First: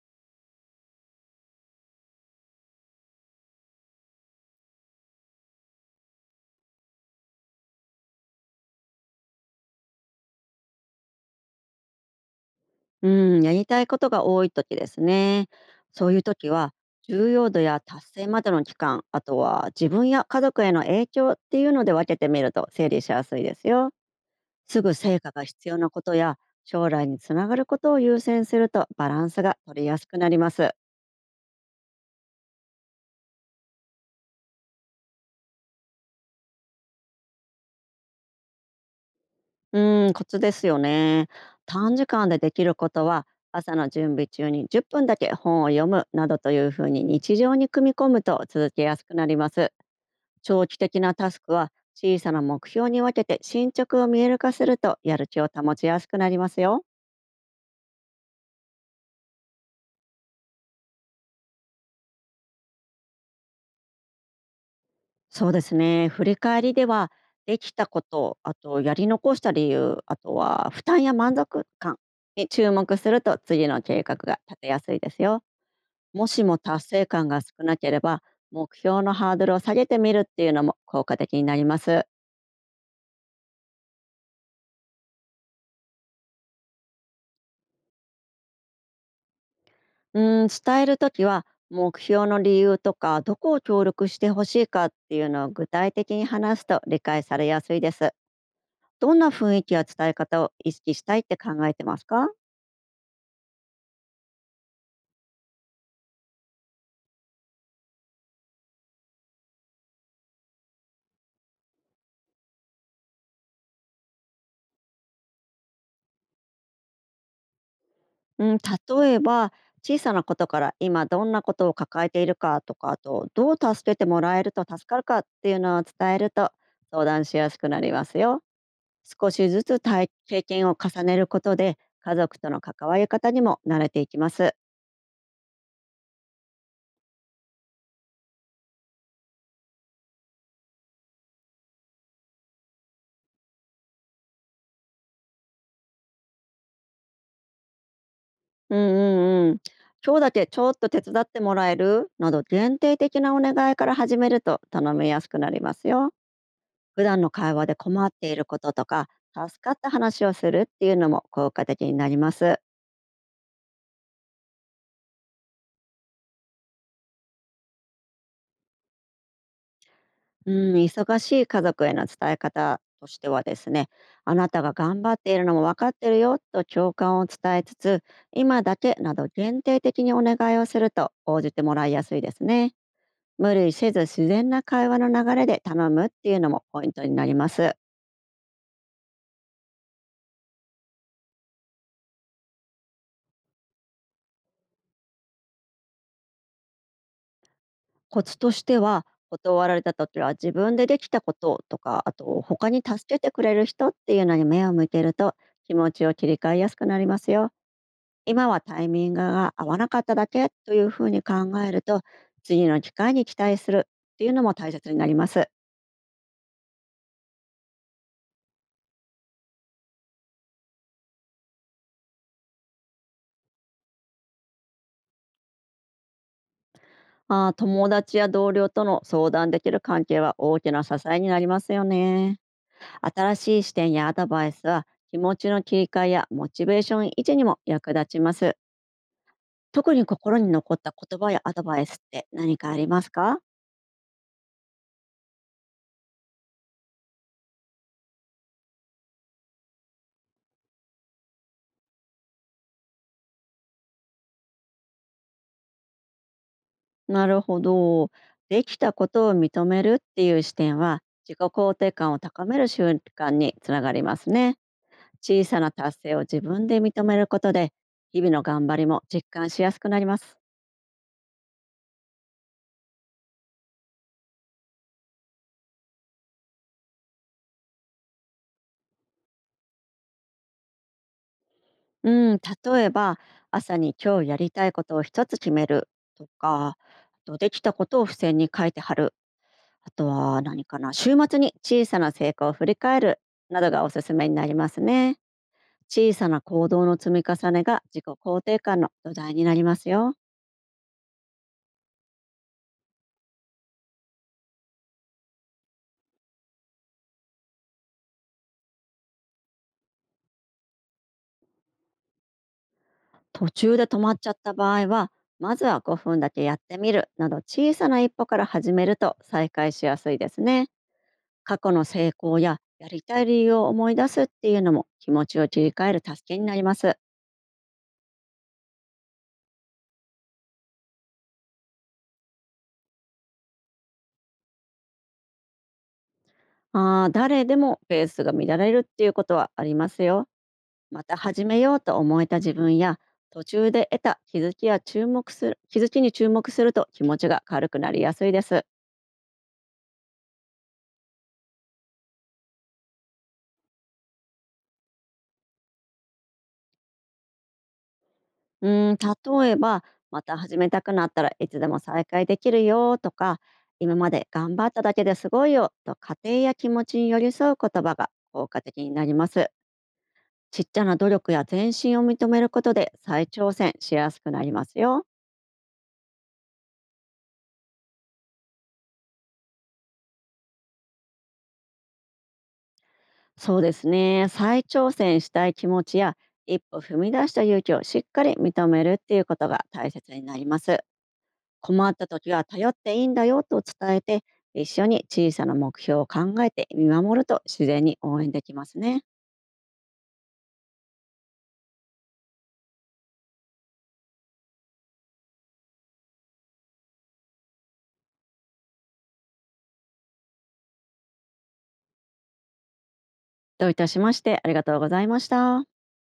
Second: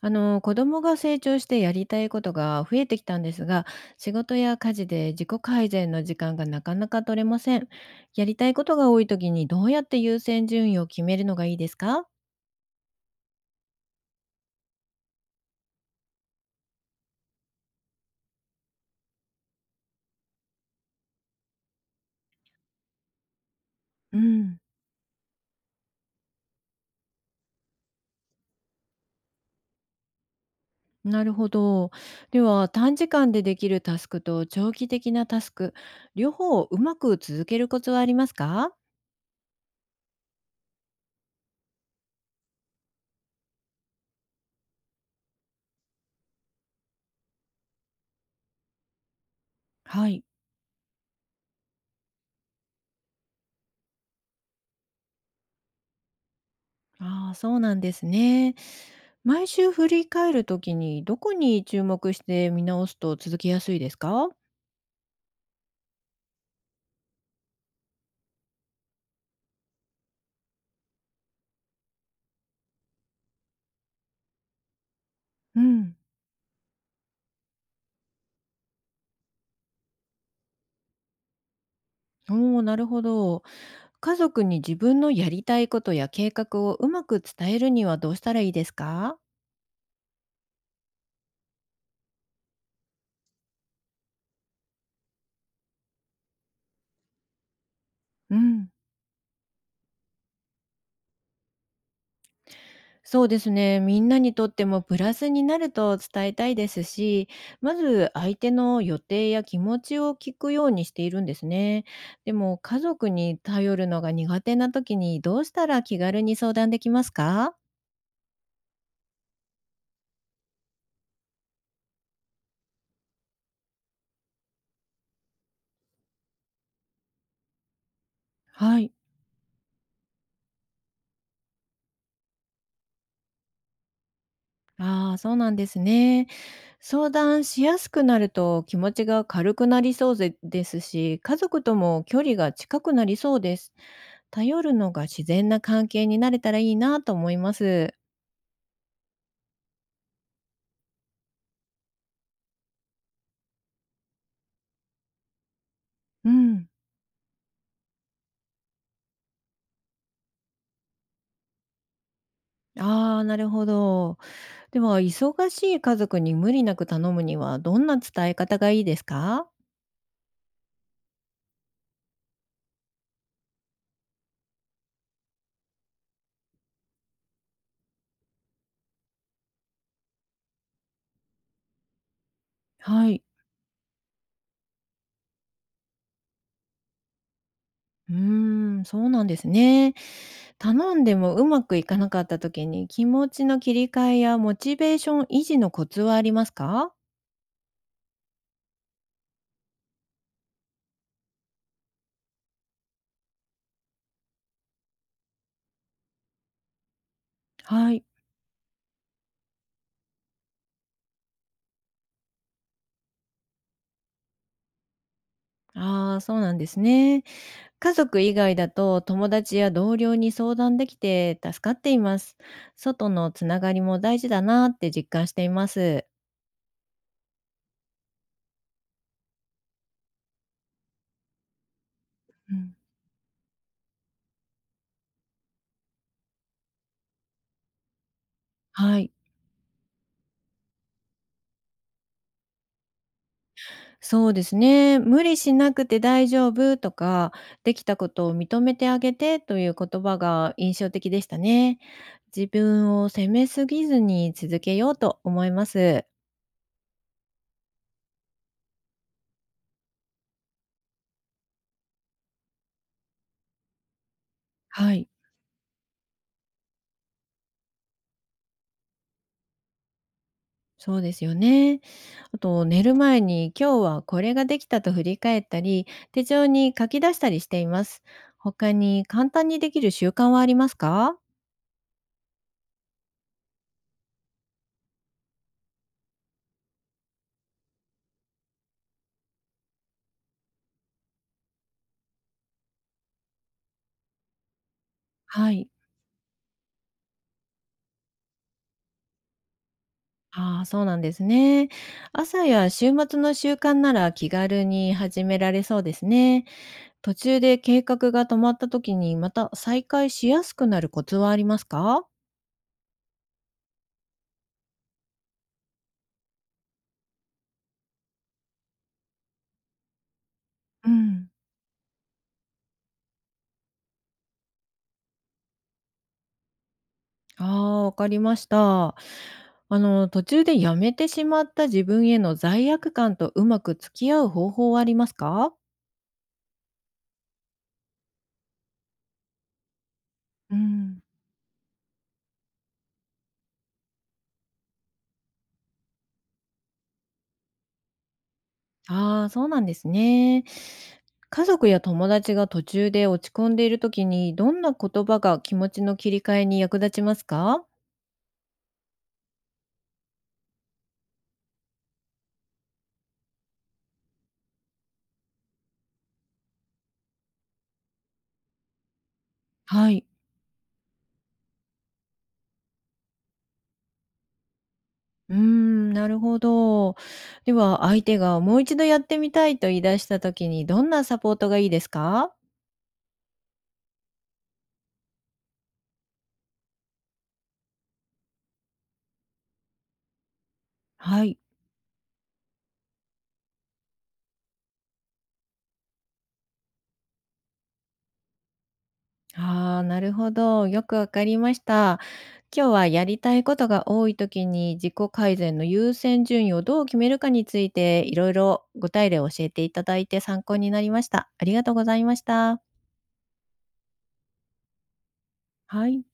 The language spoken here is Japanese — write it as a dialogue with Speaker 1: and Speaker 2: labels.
Speaker 1: 子供が成長してやりたいことが増えてきたんですが、仕事や家事で自己改善の時間がなかなか取れません。やりたいことが多い時にどうやって優先順位を決めるのがいいですか？
Speaker 2: うん、やりたいことが多い時ですね。そういう時は、重要度や達成までの期間、あとは自分や家族への影響っていうので分けてみると整理しやすいですよ。
Speaker 1: うん。
Speaker 2: すぐ成果が必要なことや将来につながることを優先するとバランスが取りやすくなります。
Speaker 1: なるほど。では、短時間でできるタスクと長期的なタスク、両方をうまく続けるコツはありますか？
Speaker 2: うん、コツですよね。短時間でできることは、朝の準備中に10分だけ本を読むなどというふうに日常に組み込むと続けやすくなります。
Speaker 1: はい。
Speaker 2: 長期的なタスクは小さな目標に分けて進捗を見える化するとやる気を保ちやすくなりますよ。
Speaker 1: ああ、そうなんですね。毎週振り返る時にどこに注目して見直すと続けやすいですか？
Speaker 2: そうですね。振り返りではできたこと、あとやり残した理由、あとは負担や満足感に注目すると次の計画が立てやすいですよ。
Speaker 1: うん。
Speaker 2: もしも達成感が少なければ目標のハードルを下げてみるっていうのも効果的になります。
Speaker 1: おお、なるほど。家族に自分のやりたいことや計画をうまく伝えるにはどうしたらいいですか？
Speaker 2: 伝えるときは目標の理由とかどこを協力してほしいかっていうのを具体的に話すと理解されやすいです。
Speaker 1: うん。
Speaker 2: どんな雰囲気や伝え方を意識したいって考えてますか？
Speaker 1: そうですね。みんなにとってもプラスになると伝えたいですし、まず相手の予定や気持ちを聞くようにしているんですね。でも家族に頼るのが苦手な時にどうしたら気軽に相談できますか？
Speaker 2: うん、例えば小さなことから今どんなことを抱えているかとかあとどう助けてもらえると助かるかっていうのを伝えると相談しやすくなりますよ。
Speaker 1: はい。
Speaker 2: 少しずつ体経験を重ねることで家族との関わり方にも慣れていきます。
Speaker 1: ああ、そうなんですね。相談しやすくなると気持ちが軽くなりそうぜですし、家族とも距離が近くなりそうです。頼るのが自然な関係になれたらいいなと思います。
Speaker 2: うんうんうん。今日だけちょっと手伝ってもらえるなど限定的なお願いから始めると頼みやすくなりますよ。
Speaker 1: うん。
Speaker 2: 普段の会話で困っていることとか助かった話をするっていうのも効果的になります。
Speaker 1: ああ、なるほど。では、忙しい家族に無理なく頼むにはどんな伝え方がいいですか？
Speaker 2: うん、忙しい家族への伝え方としてはですね、あなたが頑張っているのも分かってるよと共感を伝えつつ、今だけなど限定的にお願いをすると応じてもらいやすいですね。
Speaker 1: はい。
Speaker 2: 無理せず自然な会話の流れで頼むっていうのもポイントになります。
Speaker 1: うーん、そうなんですね。頼んでもうまくいかなかった時に、気持ちの切り替えやモチベーション維持のコツはありますか？
Speaker 2: コツとしては、断られた時は自分でできたこととかあと他に助けてくれる人っていうのに目を向けると気持ちを切り替えやすくなりますよ。
Speaker 1: はい。
Speaker 2: 今はタイミングが合わなかっただけというふうに考えると、次の機会に期待するっていうのも大切になります。
Speaker 1: ああ、そうなんですね。家族以外だと友達や同僚に相談できて助かっています。外のつながりも大事だなって実感しています。
Speaker 2: あー、友達や同僚との相談できる関係は大きな支えになりますよね。
Speaker 1: うん。
Speaker 2: 新しい視点やアドバイスは気持ちの切り替えやモチベーション維持にも役立ちます。
Speaker 1: はい。
Speaker 2: 特に心に残った言葉やアドバイスって何かありますか？
Speaker 1: そうですね。無理しなくて大丈夫とか、できたことを認めてあげてという言葉が印象的でしたね。自分を責めすぎずに続けようと思います。
Speaker 2: なるほど。できたことを認めるっていう視点は自己肯定感を高める習慣につながりますね。
Speaker 1: はい。
Speaker 2: 小さな達成を自分で認めることで日々の頑張りも実感しやすくなります。
Speaker 1: そうですよね。あと、寝る前に今日はこれができたと振り返ったり、手帳に書き出したりしています。他に簡単にできる習慣はありますか？
Speaker 2: うん、例えば朝に今日やりたいことを一つ決めるとか、あとできたことを付箋に書いて貼る、あとは何かな、週末に小さな成果を振り返るなどがおすすめになりますね。
Speaker 1: はい。
Speaker 2: 小さな行動の積み重ねが自己肯定感の土台になりますよ。
Speaker 1: ああ、そうなんですね。朝や週末の習慣なら気軽に始められそうですね。途中で計画が止まった時にまた再開しやすくなるコツはありますか？
Speaker 2: 途中で止まっちゃった場合は、まずは5分だけやってみるなど小さな一歩から始めると再開しやすいですね。
Speaker 1: うん。
Speaker 2: 過去の成功ややりたい理由を思い出すっていうのも気持ちを切り替える助けになります。
Speaker 1: ああ、わかりました。途中でやめてしまった自分への罪悪感とうまく付き合う方法はありますか？
Speaker 2: あー、誰でもペースが乱れるっていうことはありますよ。
Speaker 1: うん。
Speaker 2: また始めようと思えた自分や、途中で得た気づきや注目する気づきに注目すると気持ちが軽くなりやすいです。
Speaker 1: ああ、そうなんですね。家族や友達が途中で落ち込んでいるときに、どんな言葉が気持ちの切り替えに役立ちますか？
Speaker 2: うーん例えばまた始めたくなったらいつでも再開できるよとか、今まで頑張っただけですごいよと家庭や気持ちに寄り添う言葉が効果的になります。
Speaker 1: はい。
Speaker 2: ちっちゃな努力や前進を認めることで再挑戦しやすくなりますよ。
Speaker 1: うーん、なるほど。では、相手がもう一度やってみたいと言い出したときに、どんなサポートがいいですか？
Speaker 2: そうですね。再挑戦したい気持ちや一歩踏み出した勇気をしっかり認めるっていうことが大切になります。
Speaker 1: はい。
Speaker 2: 困った時は頼っていいんだよと伝えて、一緒に小さな目標を考えて見守ると自然に応援できますね。
Speaker 1: ああ、なるほど。よくわかりました。今日はやりたいことが多い時に自己改善の優先順位をどう決めるかについていろいろ具体例を教えていただいて参考になりました。ありがとうございました。
Speaker 2: どういたしまして。ありがとうございました。
Speaker 1: はい。